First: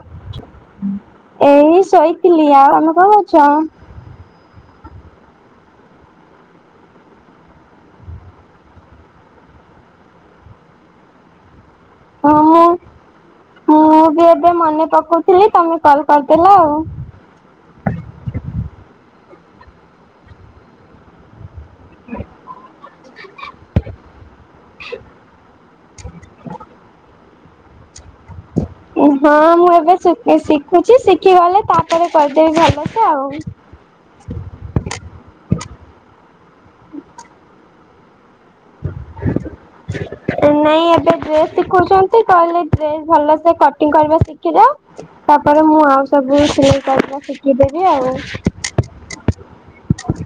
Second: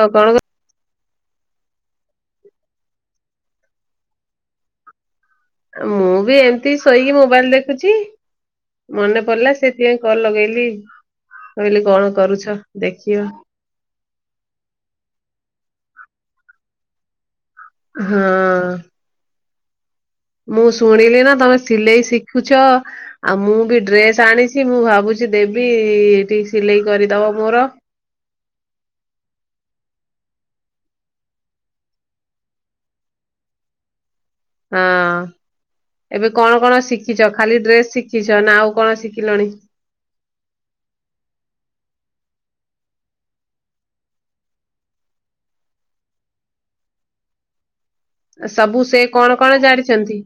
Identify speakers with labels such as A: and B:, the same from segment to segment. A: ଆଉ କଣ
B: ଏଇ ଶୋଇଥିଲି ଆଉ ଆମେ କଣ କରୁଛ?
A: ମୁଁ ବି ଏମିତି ଶୋଇକି ମୋବାଇଲ ଦେଖୁଛି। ମନେ ପଡିଲା ସେଥିପାଇଁ କଲ ଲଗେଇଲି। କହିଲି କଣ କରୁଛ
B: ହଁମୁଁ
A: ଦେଖିବା।
B: ମୁଁ ବି ଏବେ ମନେ ପକାଉଥିଲି ତମ କଲ କରିଦେଲ ଆଉ।
A: ହଁ। ମୁଁ ଶୁଣିଲି ନା ତମେ ସିଲେଇ ଶିଖୁଛ ଆଉ ମୁଁ ବି ଡ୍ରେସ ଆଣିଛି ମୁଁ ଭାବୁଛି ଦେବି ସେ ଏଠି ସିଲେଇ କରିଦବ ମୋର।
B: ହଁ ମୁଁ ଏବେ ଶିଖି ଶିଖୁଛି ଶିଖି ଗଲେ ତାପରେ କରିଦେବି ଭଲସେ ଆଉ।
A: ହଁ ଏବେ କଣ କଣ ଶିଖିଛ ଖାଲି ଡ୍ରେସ୍ ଶିଖିଛ ନା ଆଉ କଣ ଶିଖିଲଣି?
B: ନାଇଁ ଏବେ ଡ୍ରେସ୍ ଶିଖୁଛି କହିଲେ ଡ୍ରେସ ଭଲସେ କଟିଂ କରିବା ଶିଖି ଯାଅ ତାପରେ ମୁଁ ଆଉ ସବୁ ସିଲେଇ କ ଶିଖିଦେ
A: ସବୁ ସେ କଣ କଣ ଜାଣିଛନ୍ତି?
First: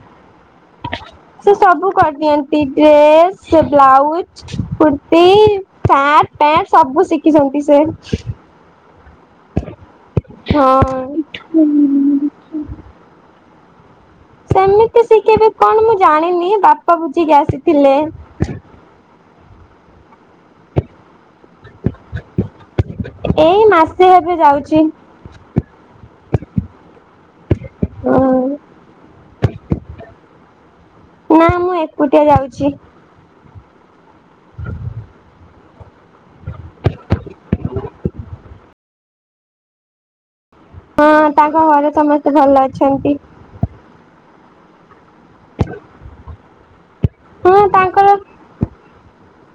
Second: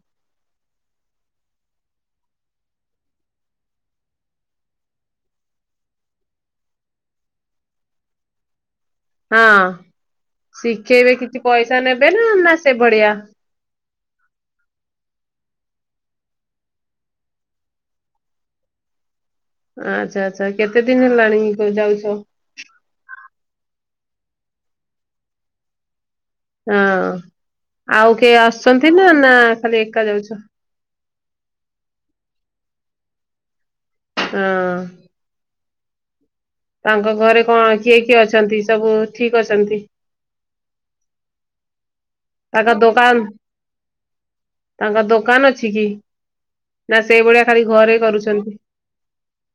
B: ସେ ସବୁ କରିଦିଅନ୍ତି ଡ୍ରେସ ସେ ବ୍ଲାଉଜ କୁର୍ତି ସାର୍ଟ ସେ ସବୁ ଶିଖିଛନ୍ତି ସେ।
A: ହଁ ଶିଖେଇବେ କିଛି ପଇସା ନେବେ
B: ହଁ।
A: ନା ନା ସେ ଭଳିଆ?
B: ସେମିତି ଶିଖିବି କଣ ମୁଁ ଜାଣିନି ବାପା ବୁଝିକି ଆସିଥିଲେ।
A: ଆଚ୍ଛା ଆଚ୍ଛା କେତେ ଦିନ ହେଲାଣି ଯାଉଛ?
B: ସିଏ ଏବେ ଯାଉଛି
A: ହଁ ଆଉ
B: ଉଁ
A: କିଏ ଆସୁଛନ୍ତି ନା ନା ଖାଲି ଏକା ଯାଉଛ
B: ନା ମୁଁ ଏକୁଟିଆ ଯାଉଛି
A: ହଁ ତାଙ୍କ ଘରେ କଣ କିଏ କିଏ ଅଛନ୍ତି ସବୁ ଠିକ ଅଛନ୍ତି
B: ହଁ ତାଙ୍କ ଘରେ ସମସ୍ତେ ଭଲ
A: ତାଙ୍କ ଦୋକାନ
B: ଅଛନ୍ତି
A: ତାଙ୍କ ଦୋକାନ ଅଛି କି ନା ସେଇଭଳିଆ
B: ହଁ
A: ଖାଲି ଘରେ
B: ତାଙ୍କର
A: କରୁଛନ୍ତି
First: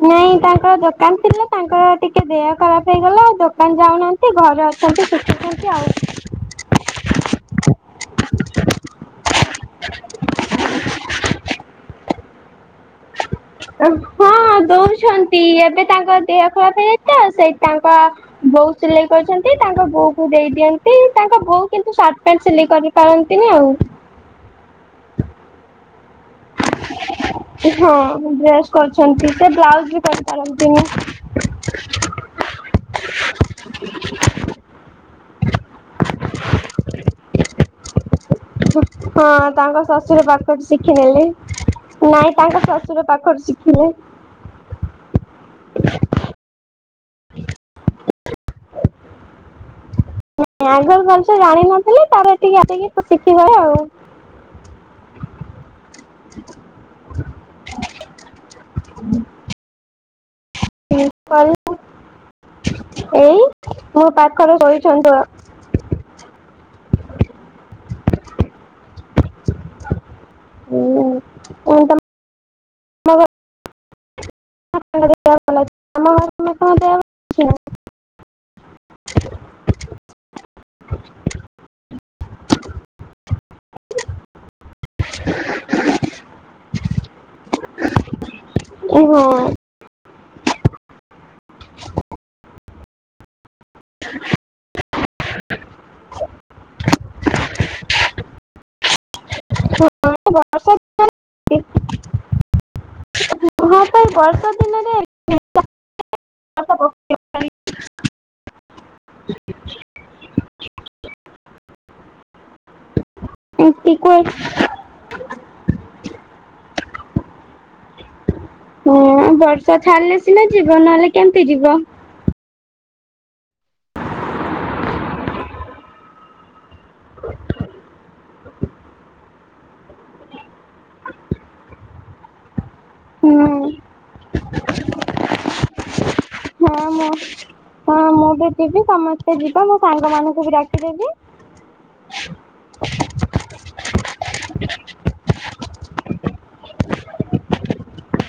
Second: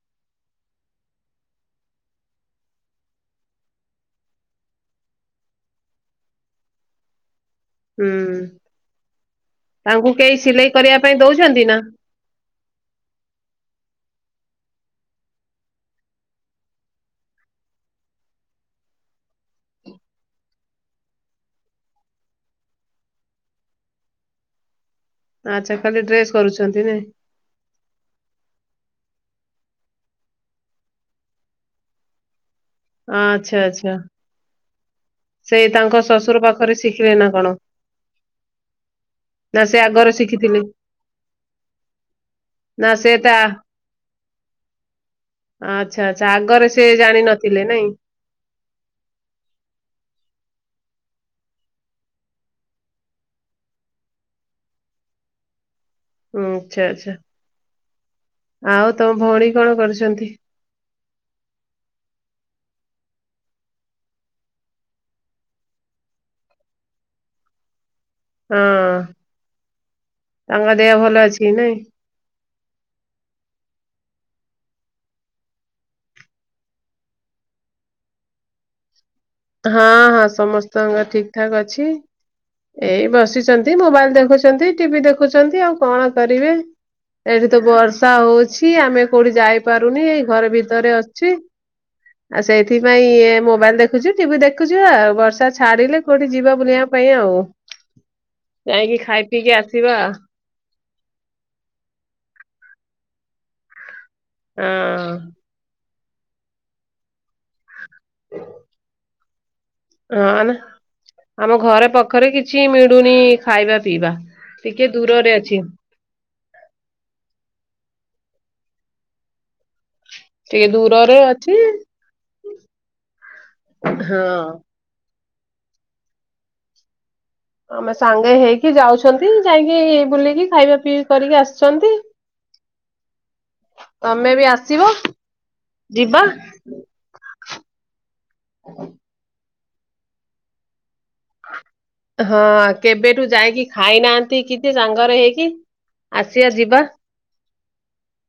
B: ନାଇଁ ତାଙ୍କର ଦୋକାନ ଥିଲା ତାଙ୍କର ଟିକେ ଦେହ ଖରାପ ହେଇଗଲା ଦୋକାନ ଯାଉନାହାନ୍ତି ଘରେ ଅଛନ୍ତି ଶିଖୁଛନ୍ତି ଆଉ [inaudible]
A: ହୁଁ ତାଙ୍କୁ କେହି ସିଲେଇ କରିବା ପାଇଁ ଦଉଛନ୍ତି
B: ହଁ ଦଉଛନ୍ତି ଏବେ ତାଙ୍କ ଦେହ ଖରାପ ହେଇଯାଇଛି ତ ସେଇ ତାଙ୍କ ବୋଉ ସିଲେଇ କରିଛନ୍ତି ତାଙ୍କ ବୋଉ କୁ ଦେଇ ଦିଅନ୍ତି ତାଙ୍କ ବୋଉ କିନ୍ତୁ ସାର୍ଟ ପ୍ୟାଣ୍ଟ ସିଲେଇ କରି ପାରନ୍ତିନି। ଆଉ।
A: ଆଚ୍ଛା। ଖାଲି ଡ୍ରେସ କରୁଛନ୍ତି ନାଇଁ
B: ହଁ ମୁ ଡ୍ରେସ୍ କରଛି ସେ ବ୍ଲାଉଜ ବି କରିପାରନ୍ତିନି।
A: ଆଚ୍ଛା ଆଛା। ସେ ତାଙ୍କ ଶ୍ୱଶୁର ପାଖରେ ଶିଖିବେ ନା କଣ?
B: ହଁ
A: ନା ସେ
B: ତାଙ୍କ
A: ଆଗରେ
B: ଶ୍ୱଶୁର ପାଖ
A: ଶିଖିଥିଲେ
B: ଶିଖ୍ ଖିନେଲେ ନାଇଁ ତାଙ୍କ
A: ନା
B: ଶ୍ୱଶୁର
A: ସେ ତା
B: ପାଖରୁ ଶିଖିଲେ।
A: ଆଚ୍ଛା ଆଚ୍ଛା ଆଗରେ ସେ ଜାଣିନଥିଲେ ନାଇଁ?
B: ଆଗରୁ ଭାଲ ସେ ଜାଣିିନଥିଲି ତାପରେ ଏଠିକି ଆସିକି ଶିଖିଗଲେ ଆଉ। [inaudible]
A: ହଁ ଆଛା ଆଚ୍ଛା ଆଉ ତମ ଭଉଣୀ କଣ କରୁଛନ୍ତି?
B: ମୁଁ କଲୁ ଏଇ ମୁଁ ପାଖର କରିଛନ୍ତ୍। [inaudible]
A: ହଁ ତାଙ୍କ ଦେହ ଭଲ ଅଛିକି ନାଇଁ?
B: ମୋ [unintelligible]
A: ହଁ ହଁ ସମସ୍ତଙ୍କର ଠିକ ଠାକ୍ ଅଛି। ଏଇ ବସିଛନ୍ତି ମୋବାଇଲ ଦେଖୁଛନ୍ତି ଟିଭି ଦେଖୁଛନ୍ତି ଆଉ କଣ କରିବେ। ଏଠି ତ ବର୍ଷା ହଉଛି ଆମେ କୋଉଠି ଯାଇପାରୁନି। ଘର ଭିତରେ ଅଛି ଆଉ ସେଥିପାଇ ଇ ମୋବାଇଲ ଦେଖ ଦେଖୁଛୁ ଟିଭି ଦେଖୁଛୁ ଆଉ ବର୍ଷା ଛାଡିଲେ କୋଉଠି ଯିବା ବୁଲିବା ପାଇଁ ଆଉ। ଯାଇକି ଖାଇ ପିଇକି ଆସ
B: ବର୍ଷ [unintelligible] ହ।
A: ହଁ
B: ବର୍ଷ ଦିନରେ [unintelligible]
A: ହ ହଁ ନା ଆମ ଘରେ ପାଖରେ କିଛି ମିଳୁ ଲୁଣି ଖାଇବା ପିଇବା
B: ପକେଇଲାଣି।
A: ଟିକେ ଦୂରରେ ଅଛି।
B: ହୁଁ ବର୍ଷା ଛାଡ଼ିଲେ ସିନା
A: ଟିକେ
B: ଯିବ ନହେଲେ
A: ଦୂରରେ
B: କେମିତି
A: ଅଛି
B: ଯିବ।
A: ହଁ। ଆମେ ସାଙ୍ଗେ ହେଇକି ଯାଉଛନ୍ତି ଯାଇକି ବୁଲିକି ଖାଇବା ପିଇ କରିକି ଆସିଛନ୍ତି।
B: [inaudible]
A: ତମେ ବି ଆସିବ ଯିବା।
B: ହଁ ମୁଁ ଯିବ ମୁଁ ସାଙ୍ଗମାନାନଙ୍କୁ ବି ଡାକିଦେବି।
A: ହଁ କେବେଠୁ ଯାଇକି ଖାଇନାହାନ୍ତି କିଛି ସାଙ୍ଗରେ ହେଇକି। ଆସିବା ଯିବା।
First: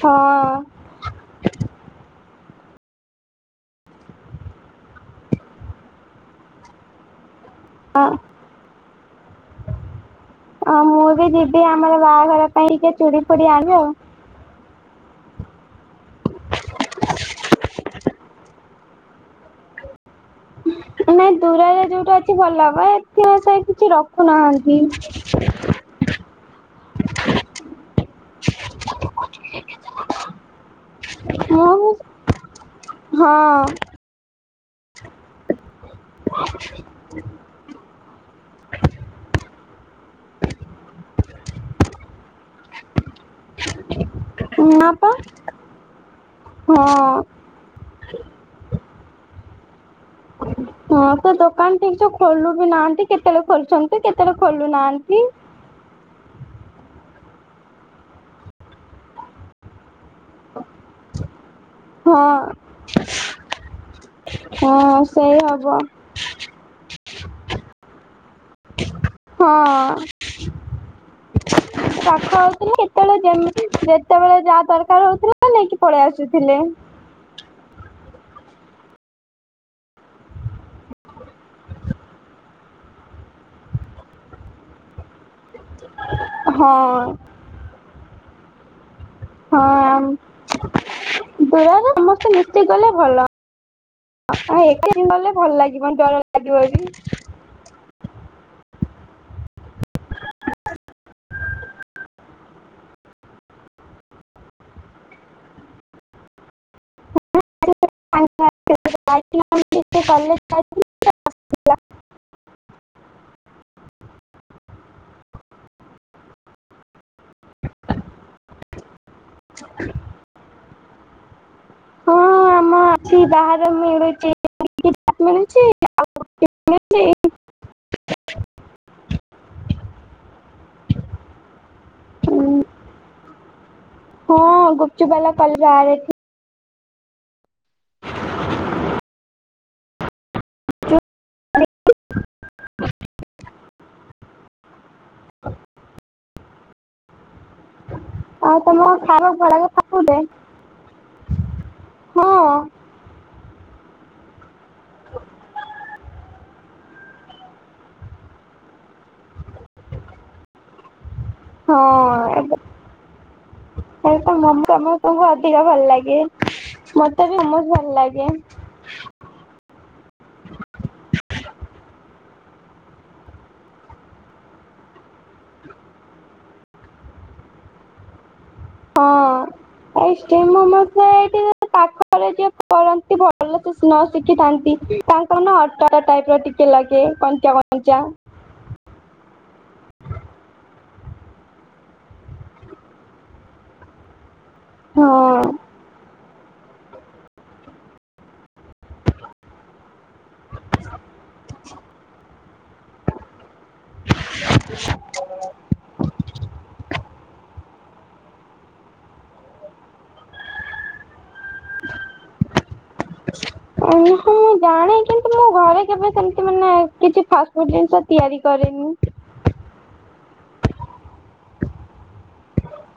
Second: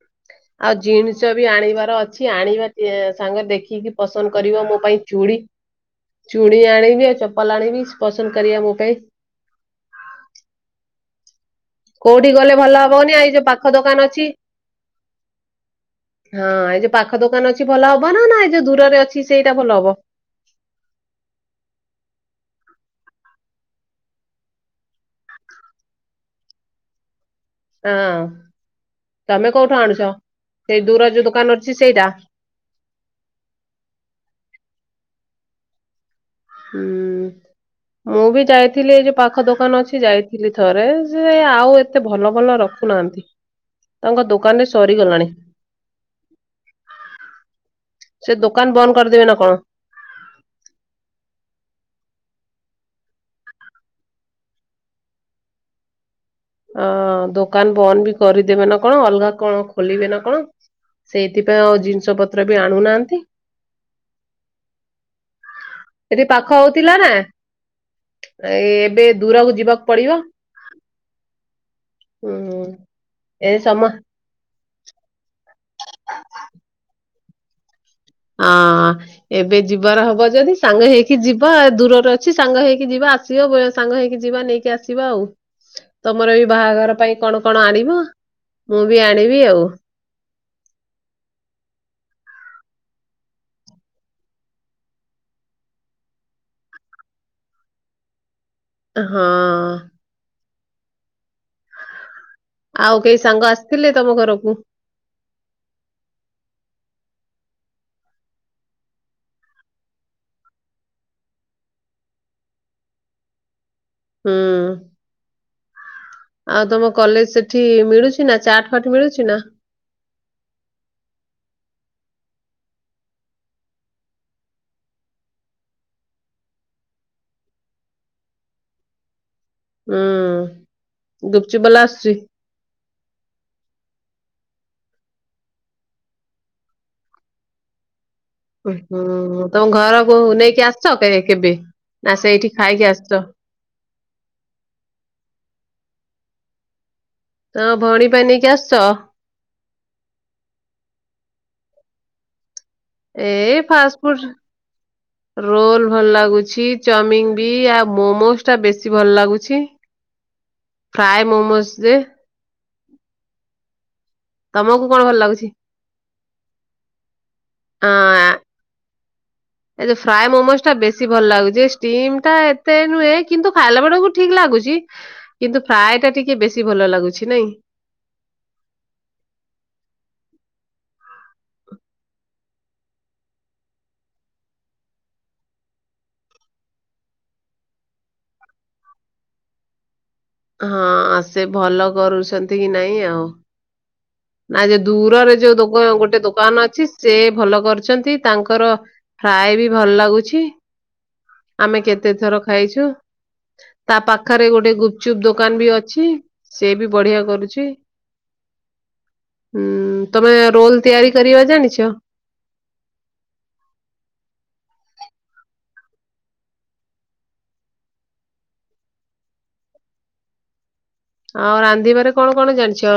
B: ହଁ
A: ଆଉ ଜିନିଷ ବି ଆଣିବାର ଅଛି ଆଣିବା। ସାଙ୍ଗରେ ଦେଖିକି ପସନ୍ଦ କରିବ ମୋ ପାଇଁ ଚୁଡ଼ି ଚୁଡ଼ି ଆଣିବି ଆଉ ଚପଲ ଆଣି ପସନ୍ଦ କରବ ମୋ ପାଇଁ
B: ଆଉ ମୁଁ ବି ଯିବି ଆମର
A: କୋଉଠି
B: ବାହାଘର
A: ଗଲେ
B: ପାଇଁ
A: ଭଲ
B: ଟିକେ
A: ହବନି
B: ଚୁଡି
A: ଆଇ
B: ଫୁଡି
A: ଯୋଉ
B: ଆଣିବି
A: ପାଖ ଦୋକାନ ଅଛି। ହଁ ଏ ଯୋଉ ପାଖ ଦୋକାନ ଅଛି ଭଲ ହବ ନା ନା ଏଇ ଯୋଉ ଦୂରରେ ଅଛି ସେଇଟା ଭଲ ହବ।
B: ନାଇଁ ଦୂୁରରେ ଯୋଉଟା ଅଛି ଭଲ ହବ ଏଥିସ କିଛି ରଖୁନାହାନ୍ତି।
A: ହଁ। ତମେ କୋଉଠୁ ଆଣୁଛ ସେଇ ଦୂର ଯୋଉ ଦୋକାନ ଅଛି
B: ମୁଁ
A: ସେଇଟା?
B: ହଁ।
A: ହୁଁ ମୁଁ ବି ଯାଇଥିଲି ଏଇ ଯୋଉ ପାଖ ଦୋକାନ ଅଛି ଯାଇି ଥିଲି ଥରେ ସେ ଆଉ ଏତେ ଭଲ ଭଲ ରଖୁନାହାନ୍ତି। ତାଙ୍କ ଦୋକାନ ରେ
B: ନା ପା
A: ସରିଗଲାଣି।
B: ହଁ।
A: ସେ ଦୋକାନ ବନ୍ଦ କରିଦେବେ ନା କଣ?
B: ହଁ ହଁ ତ ଦୋକାନ ଟିକସେ ଖୋଲୁ ବି ନାହାନ୍ତି କେତେବେଳେ ଖୋଲୁଛନ୍ତି କେତେବେଳେ ଖୋଲୁ ନାହାନ୍ତି। [inaudible]
A: ଅ ଦୋକାନ ବନ୍ଦ ବି କରିଦେବେ ନା କଣ ଅଲଗା କଣ ଖୋଲିବେ ନା କଣ ସେଇ ସେଥିପାଇଁ ଆଉ ଜିନିଷ ପତ୍ର
B: ହଁ
A: ବି ଆଣୁନାହାନ୍ତି।
B: ହଁ ସେଇ ହବ
A: ଏଠି ପାଖ ହଉଥିଲା ନା ଏ ଏବେ ଦୂରକୁ ଯିବାକୁ
B: ହଁ।
A: ପଡିବ।
B: [inaudible]
A: ହୁଁ।
B: ପାଖ ହଉଥିଲା କେତେବେଳେ
A: ଏ
B: ଯେମିତି
A: ସମ
B: ଯେତେବେଳେ ଯାହା ଦରକାର ହଉଥିଲା ନେଇକି ପଳେଇ ଆସୁଥିଲେ।
A: ଆଁ ଏବେ ଯିବାର ହବ ଯଦି ସାଙ୍ଗ ହେଇକି ଯିବା ଦୂରରେ ଅଛି ସାଙ୍ଗ ହେଇକି ଯିବା ଆସିବା ସାଙ୍ଗ ହେଇକି ଯିବା ନେଇକି ଆସିବା ଆଉ ତମର ବି
B: ହଁ
A: ବାହାଘର ପାଇଁ କଣ କଣ ଆଣିବ ମୁଁ ବି ଆଣିବି
B: ହଁ
A: ଆଉ
B: ଆ ଦୁର ରେ ସମସ୍ତେ ମିଶିକି ଗଲେ ଭଲ। ଏକା ବି ଗଲେ ଭଲ ଲାଗିବନି ଡର ଲାଗିବ ବେଶୀ।
A: ହଁ ଆଉ କେହି ସାଙ୍ଗ ଆସିଥିଲେ ତମ ଘରକୁ?
B: [unintelligible] [inaudible]
A: ହୁଁ ଆଉ ତମ କଲେଜ ସେଠି ମିଳୁଛି ନା ଚାଟ ଫାଟ ମିଳୁଛି ନା
B: ହଁ ଆମ ଅଛି ବାହାରେ ମିଳୁଛି ମିଳଛି ଆଉ ମିଳୁଚି
A: ହୁଁ ଗୁପଚୁପ ବଲା ଆସୁଛି
B: ହଁ ଗୁପଚୁପ ବାଲା କାଲି [unintelligible]
A: ହୁଁ ତମ ଘରକୁ ନେଇକି ଆସିଛନ୍ତି କେବେ? ନା ସେଇଠି ଖାଇକି ଆସଛ। ହଁ [unintelligible]
B: ଆଉ ତମ ଖାଇବାକୁ ଭଡା କେତେ ଟଙ୍କା ନୋଉଚେ ହଁ
A: ଏ ଫାଷ୍ଟ ଫୁଡ ରୋଲ ଭଲ ଲାଗୁଛି ଚାଉମିିନ ବି ଆଉ ମୋମୋ ଟା ବେଶୀ ଭଲ ଲାଗୁଛି।
B: [inaudible]
A: ଫ୍ରାଏ ମୋମୋଜ ଦେ
B: ଏ ତ ମୋମୋ
A: ତମକୁ କଣ ଭଲ
B: ସମସ୍ତିଙ୍କୁ
A: ଲାଗୁଛି?
B: ଅଧିକ ଭଲ ଲାଗେ। ମତେ ବି ବିହୁତ ଭଲ
A: ଆଁ,
B: ଲାଗେ।
A: ଏ ଯେଉ ଫ୍ରାଏ ମୋମୋଜ ଟା ବେଶୀ ଭଲ ଲାଗୁଛି ଷ୍ଟିମ୍ ଟା ଏତେ ନୁହେଁ କିନ୍ତୁ ଖାଇଲା ବେଳକୁ ଠିକ ଲାଗୁଚି। କିନ୍ତୁ ଫ୍ରାଏ ଟା ଟିକେ ବେଶୀ ଭଲ ଲାଗୁଛି ନାଇଁ
B: ହଁ ଏଇ ଷ୍ଟିମ୍ ମୋମୋ ସେ ଏଇଠି ପାଖରେ ଯିଏ କରନ୍ତି ଭଲ ସେ ନ ଶିଖିଥାନ୍ତି। ତାଙ୍କର ନା ଅଟା ଟା ଟାଇପ ର ଟିକେ ଲାଗେ କଞ୍ଚା କଞ୍ଚା। [inaudible]
A: ହଁ ଆ ସେ ଭଲ କରୁଚନ୍ତି କି ନାଇଁ ଆଉ ନା ଯେ
B: ହଁ।
A: ଦୂରରେ ଯୋଉ ଦୋକ ଗୋଟେ ଦୋକ ଦୋକାନ ଅଛି ସେ ଭଲ କରୁଛନ୍ତି ତାଙ୍କର ଫ୍ରାଏ ବି ଭଲ ଲାଗୁଛି। ଆମେ କେତେ ଥର ଖାଇଛୁ। ତା ପାଖରେ ଗୋଟେ ଗୁପଚୁପ ଦୋକାନ ବି ଅଛି ସେ ବି ବଢିଆ କରୁଛି। ହୁଁ ତମେ ରୋଲ ତିଆରି କରିବା ଜାଣିଛ?
B: [inaudible] ଉଁ ହଁ ମୁଁ ଜାଣେ କିନ୍ତୁ ମୁ ଘରେ କେବେ ସେମତି ମାନେ କିଛି ଫାଷ୍ଟ ଫୁଡ ଜିନିଷ ତିଆରି କରି ହୁଁ।
A: ଆଉ ରାନ୍ଧିବାରେ କଣ କଣ ଜାଣିଛ?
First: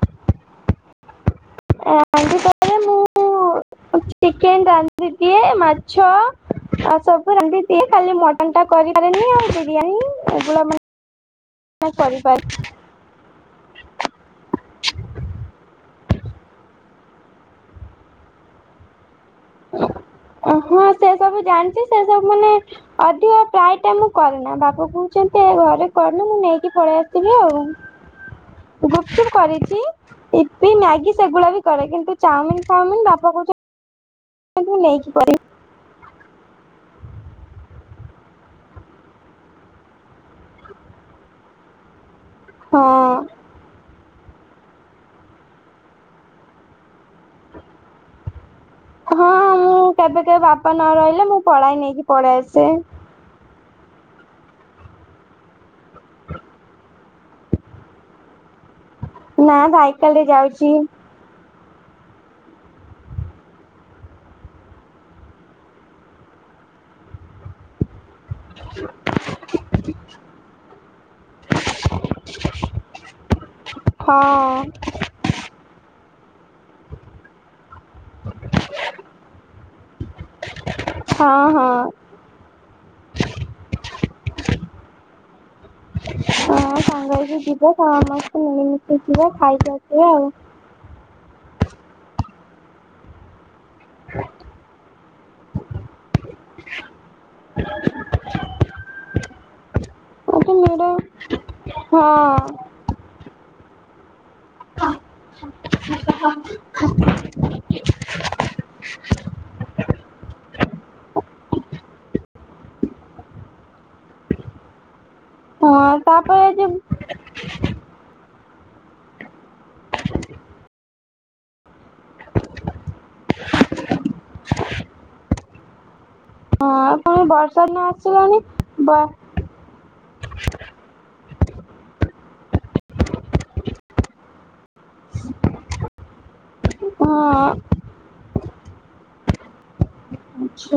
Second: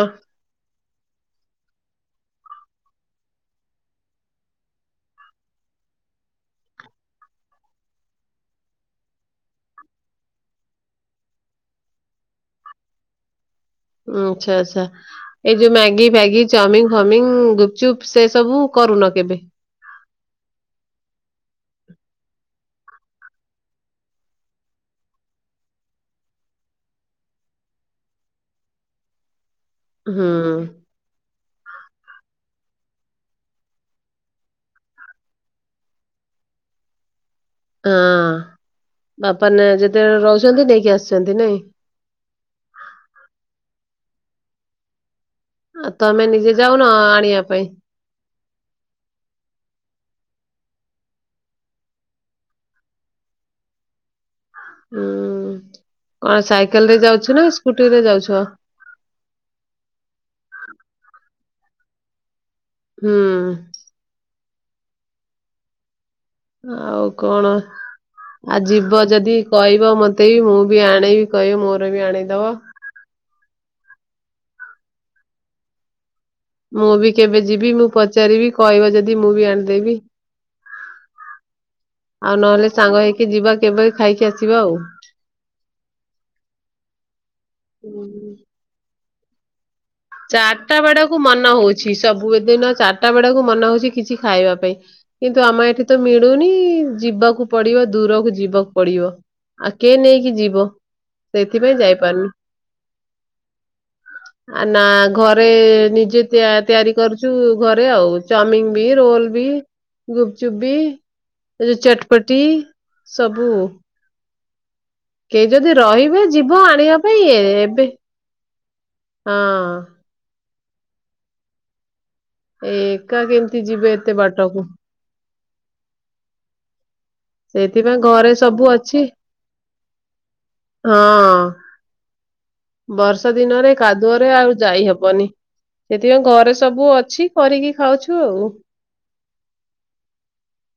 B: ରାନ୍ଧିବାରେ ମୁଁ ଚିକେନ୍ ରାନ୍ଧି ଦିଏ ମାଛ ଆ ସବୁ ରାନ୍ଧି ଦିଏ ଖାଲି ମଟନ ଟା କରି ପାରେନି ଆଉ ବିରିୟାନୀ [unintelligible] ଆ କରିପାରେ।
A: ଉଁ ଆଚ୍ଛା ଆଚ୍ଛା ଏଇ ଯୋଉ ମ୍ୟାଗି ଫ୍ୟାଗି ଚାଓମିନ ଫାଉମିିନ ଗୁପଚୁପ୍ ସେ ସବୁ କ କରୁନ କେବେ?
B: ହ ଓ ହଁ ସେ ସବୁ ଜାଣିଛି ସେ ସବୁ ମାନେ ଅଧିକ ପ୍ରାୟ ଟା ମୁଁ କରେନା ବାପା କହୁଛନ୍ତି ତେ ଘରେ କରେନି ମୁଁ ନେଇକି ପଳେଇ ଆସିିବି ଆଉ ଗୁପ ଚୁପ୍ କରିି ଚି
A: ହୁଁ
B: ମ୍ୟାଗି ସେଗୁଡା ବି କରେ କିନ୍ତୁ ଚାଉମିିନ ଫାଉମିିନ ବାପା କହୁଛନ୍ତି ନେଇକି କଲି
A: ହଁ ବାପା ନେ ଯେତେବେଳେ ରହୁଛନ୍ତି ନେଇକି ଆସିଛନ୍ତି ନାଇଁ।
B: ହଁ।
A: ଆଁ ତମେ ନିଜେ ଯାଉନ ଆଣି
B: ହଁ ମୁଁ କେବେ ବାପା ନ ରହିଲେ ମୁଁ ପଳାଏ ନେଇକି ପଳେଇ ଆସେ।
A: ହୁଁ କଣ ସାଇକେଲ ରେ ଯାଉଛ ନା ସ୍କୁଟି ରେ ଯାଉଛ?
B: ନା ସାଇକେଲ୍ ରେ ଯାଉଛି।
A: ହୁଁ। ଆଉ କଣ ଆଁ ଯିବ ଯଦି କହିବ ମତେ ବି ମୁଁ ବି ଆଣିବି। କହିବି ମୋର ବି ଆଣି ଦବ।
B: ହଁ।
A: ମୁଁ ବି କେବେ ଯିବି ମୁଁ ପଚାରିବି କହିବ ଯଦି ମୁଁ ବି ଆଣିଦେବି?
B: ହଁ ହଁ।
A: ଆଉ ନହେଲେ ସାଙ୍ଗ ହେଇକି ଯିବା କେବେ ଖାଇକି ଆସିବା ଆଉ।
B: ହଁ ସାଙ୍ଗ ହେଇକି ଯିବା ସମ
A: ଆଉ।
B: ସମସ୍ତେ ମିଳିମଶି ଯିବ ଖାଇକି ଆସି
A: ଚାରଟା ବେଳକୁ ମନେ ହଉଛି ସବୁ ଦିନ ଚାରିଟା ବେଳକୁ ମନ ହଉଛି କିଛି ଖାଇବା ପାଇଁ କିନ୍ତୁ ଆମ ଏଠି ତ ମିଳୁନି ଯିବାକୁ ପଡିବ ଦୂରକୁ ଯିବାକୁ ପଡି ପଡିବ ଆଉ କେ ନେଇକି
B: ଗୋଟେ
A: ଯିବ
B: ମେଢ
A: ସେଥିପାଇଁ
B: ହଁ
A: ଯାଇପାରୁନି। ନା ଘରେ ନିଜେ ତିଆ ତିଆରି କରୁଛୁ ଘରେ ଆଉ ଚାଉମିନ ବି ରୋଲ ବି। ଗୁପଚୁପ୍ ବି ଏ ଚଟ୍ ପଟି ସବୁ। କେ ଯଦି
B: ହଁ
A: ରହିବେ
B: ତାପରେ
A: ଯିବ
B: ଯୋଉ
A: ଆଣିବା ପାଇଁ ଏ ଏବେ। ହଁ। ଏ ଏକା କେମିତି ଯିବେ ଏତେ ବାଟକୁ?
B: ହଁ। ପୁଣି ବର୍ଷା ଦିନ
A: ସେଇଥିପାଇଁ ଘରେ
B: ଆସିଲାଣି
A: ସବୁ
B: ବ
A: ଅଛି ହଁ। ବର୍ଷା ଦିନରେ କାଦୁଅରେ ଆଉ ଯାଇ ହେବନି ସେଥିପାଇଁ ଘରେ ସ ସବୁ
B: ହଁ
A: ଅଛି କରିକି ଖାଉଛୁ ଆଉ।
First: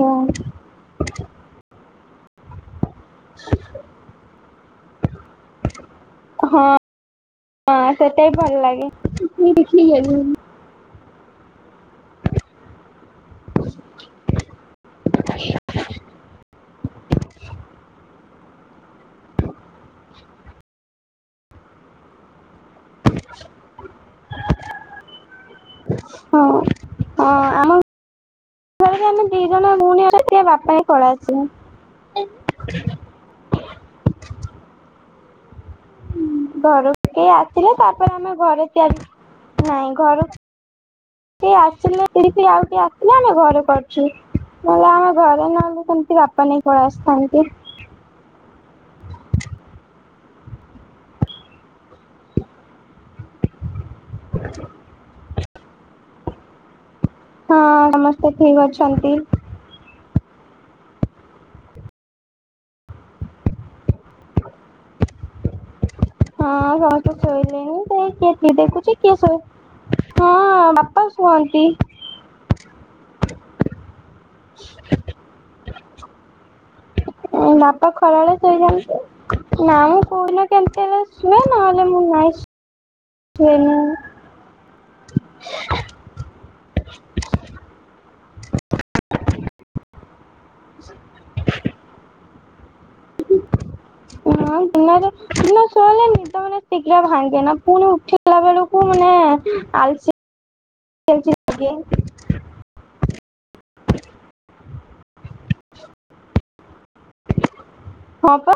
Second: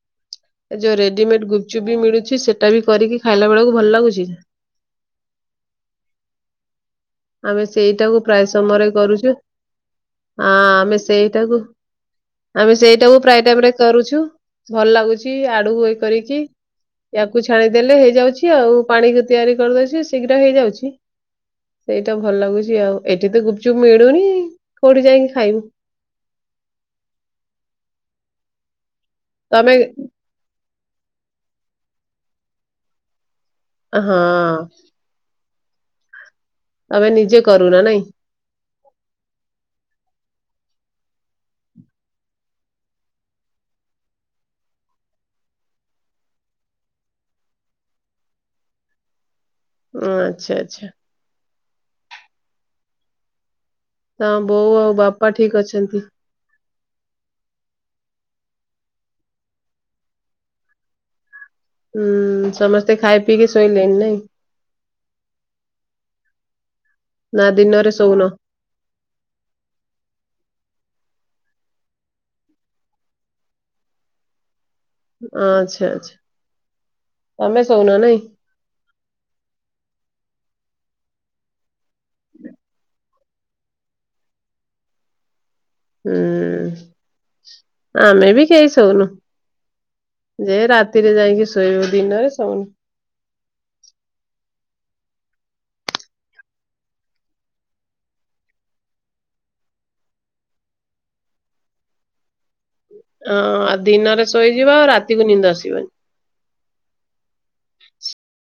B: ଆଛା।
A: ରେଦିମେଡ ଗୁପ୍ ଚୁପ୍ ବି ମିଳୁଛି ସେଇଟା ବି କରିକି ଖାଇଲା ବେଳକୁ ଭଲ ଲାଗୁଛି।
B: ହଁ।
A: ଆମେ
B: ହଁ
A: ସେଇଟାକୁ
B: ସେଇଟା ବି
A: ପ୍ରାୟ
B: ଭଲ
A: ସମୟରେ କରୁଛୁ
B: ଲାଗେ।
A: ଆ ଆମେ ସେଇଟାକୁ
B: ହ
A: ଆମେ ସେଇଟାକୁ ପ୍ରାୟ ଟାଇମ ରେ କରୁଛୁ ଭଲ ଲାଗୁଛି ଆଡୁ ଇଏ କରିକି। ୟାକୁ ଛାଣିଦେଲେ ହେଇଯାଉଛି ଆଉ ପାଣିକୁ ତିଆରି କରିଦଉଛି ଶୀଘ୍ର ହେଇଯାଉଛି। ସେଇଟା ଭଲ ଲାଗୁଛି ଆଉ ଏଠି ତ ଗୁପଚୁପ୍ ମିଳୁନି କୋଉଠି ଯାଇକି ଖାଇବୁ।
B: ହଁ ହଁ ଆମ ଘରେ ଆମେ ଦି ଜଣ
A: ତମେ
B: ମୁୁଣି [unintelligible] ବାପା ନେଇ ପଳେଇ ଆସିବେ।
A: ଅ ହଁ।
B: ହୁଁ ଘରକୁ
A: ତମେ
B: କେହି
A: ନିଜେ
B: ଆସିଲେ
A: କରୁନା ନାଇଁ
B: ତାପରେ ଆମେ ଘରେ ତିଆରି ନାଇଁ ଘର ଆ କେ ଆସିଲେ କିଡ଼ିକି ଆଉ କିଏ ଆସିଲେ ଆମେ ଘରେ କରୁଛୁ ନହେଲେ ଆମେ ଘରେ ନହେଲେ ସେମିତି ବାପା ନେଇ ପଳେଇ ଆସିଥାନ୍ତି।
A: ଅଁ ଆଚ୍ଛା ଆଚ୍ଛା। ତମ୍ ବୋଉ ଆଉ ବାପା ଠିକ୍ ଅଛନ୍ତି?
B: ହଁ ସମସ୍ତେ ଠିକ୍ ଅଛନ୍ତି।
A: ହୁଁ ସମସ୍ତେ ଖାଇ ପିଇକି ଶୋଇଲେଣି ନାଇଁ।
B: ହଁ ହଁ ତ
A: ନା
B: ଶୋଇଲେଣିି
A: ଦିନରେ
B: କିଏ
A: ଶୋଉନ
B: ଟିଭି ଦେଖୁଛି କିଏ ଶୋଇ ହଁ ଅଁ ବାପା ସୁଅନ୍ତି।
A: ଆଚ୍ଛା ଆଚ୍ଛା। ତମେ
B: ବାପା
A: ଶୋଉନ ନାଇଁ?
B: ଖରାବେଳେ ଶୁଇ ଜାଆନ୍ତି ନାଇଁ କହିଲ କେମିତି ଏବେ ଶୁଏ ନହେଲେ ମୁଁ ନାଇଁ ଶୁଏନି ମୁଁ।
A: ହୁଁ ଆମେ ବି କେଇ ଶୋଉନୁ। ଯେ ରାତିରେ ଯାଇକି ଶୋଇବ ଦିନରେ ଶୋଉନୁ।
B: ହଁ ଦିନରେ ଦିନରେ ଶୋଇଲେ ନିଦ ମାନେ ଶିଘ୍ର ଭାଙ୍ଗେନା ପୁଣି ଉଠିଲା ବେଳୁକୁ ମାନେ ଆଲ୍ ଚି ଆଲ୍ ଚି ଲାଗେ।
A: ହଁ ଆଉ ଦିନରେ ଶୋଇଯିବ ଆଉ ରାତିକୁ ନିନ୍ଦ ଆସିବନି।
B: ହଁ ପା।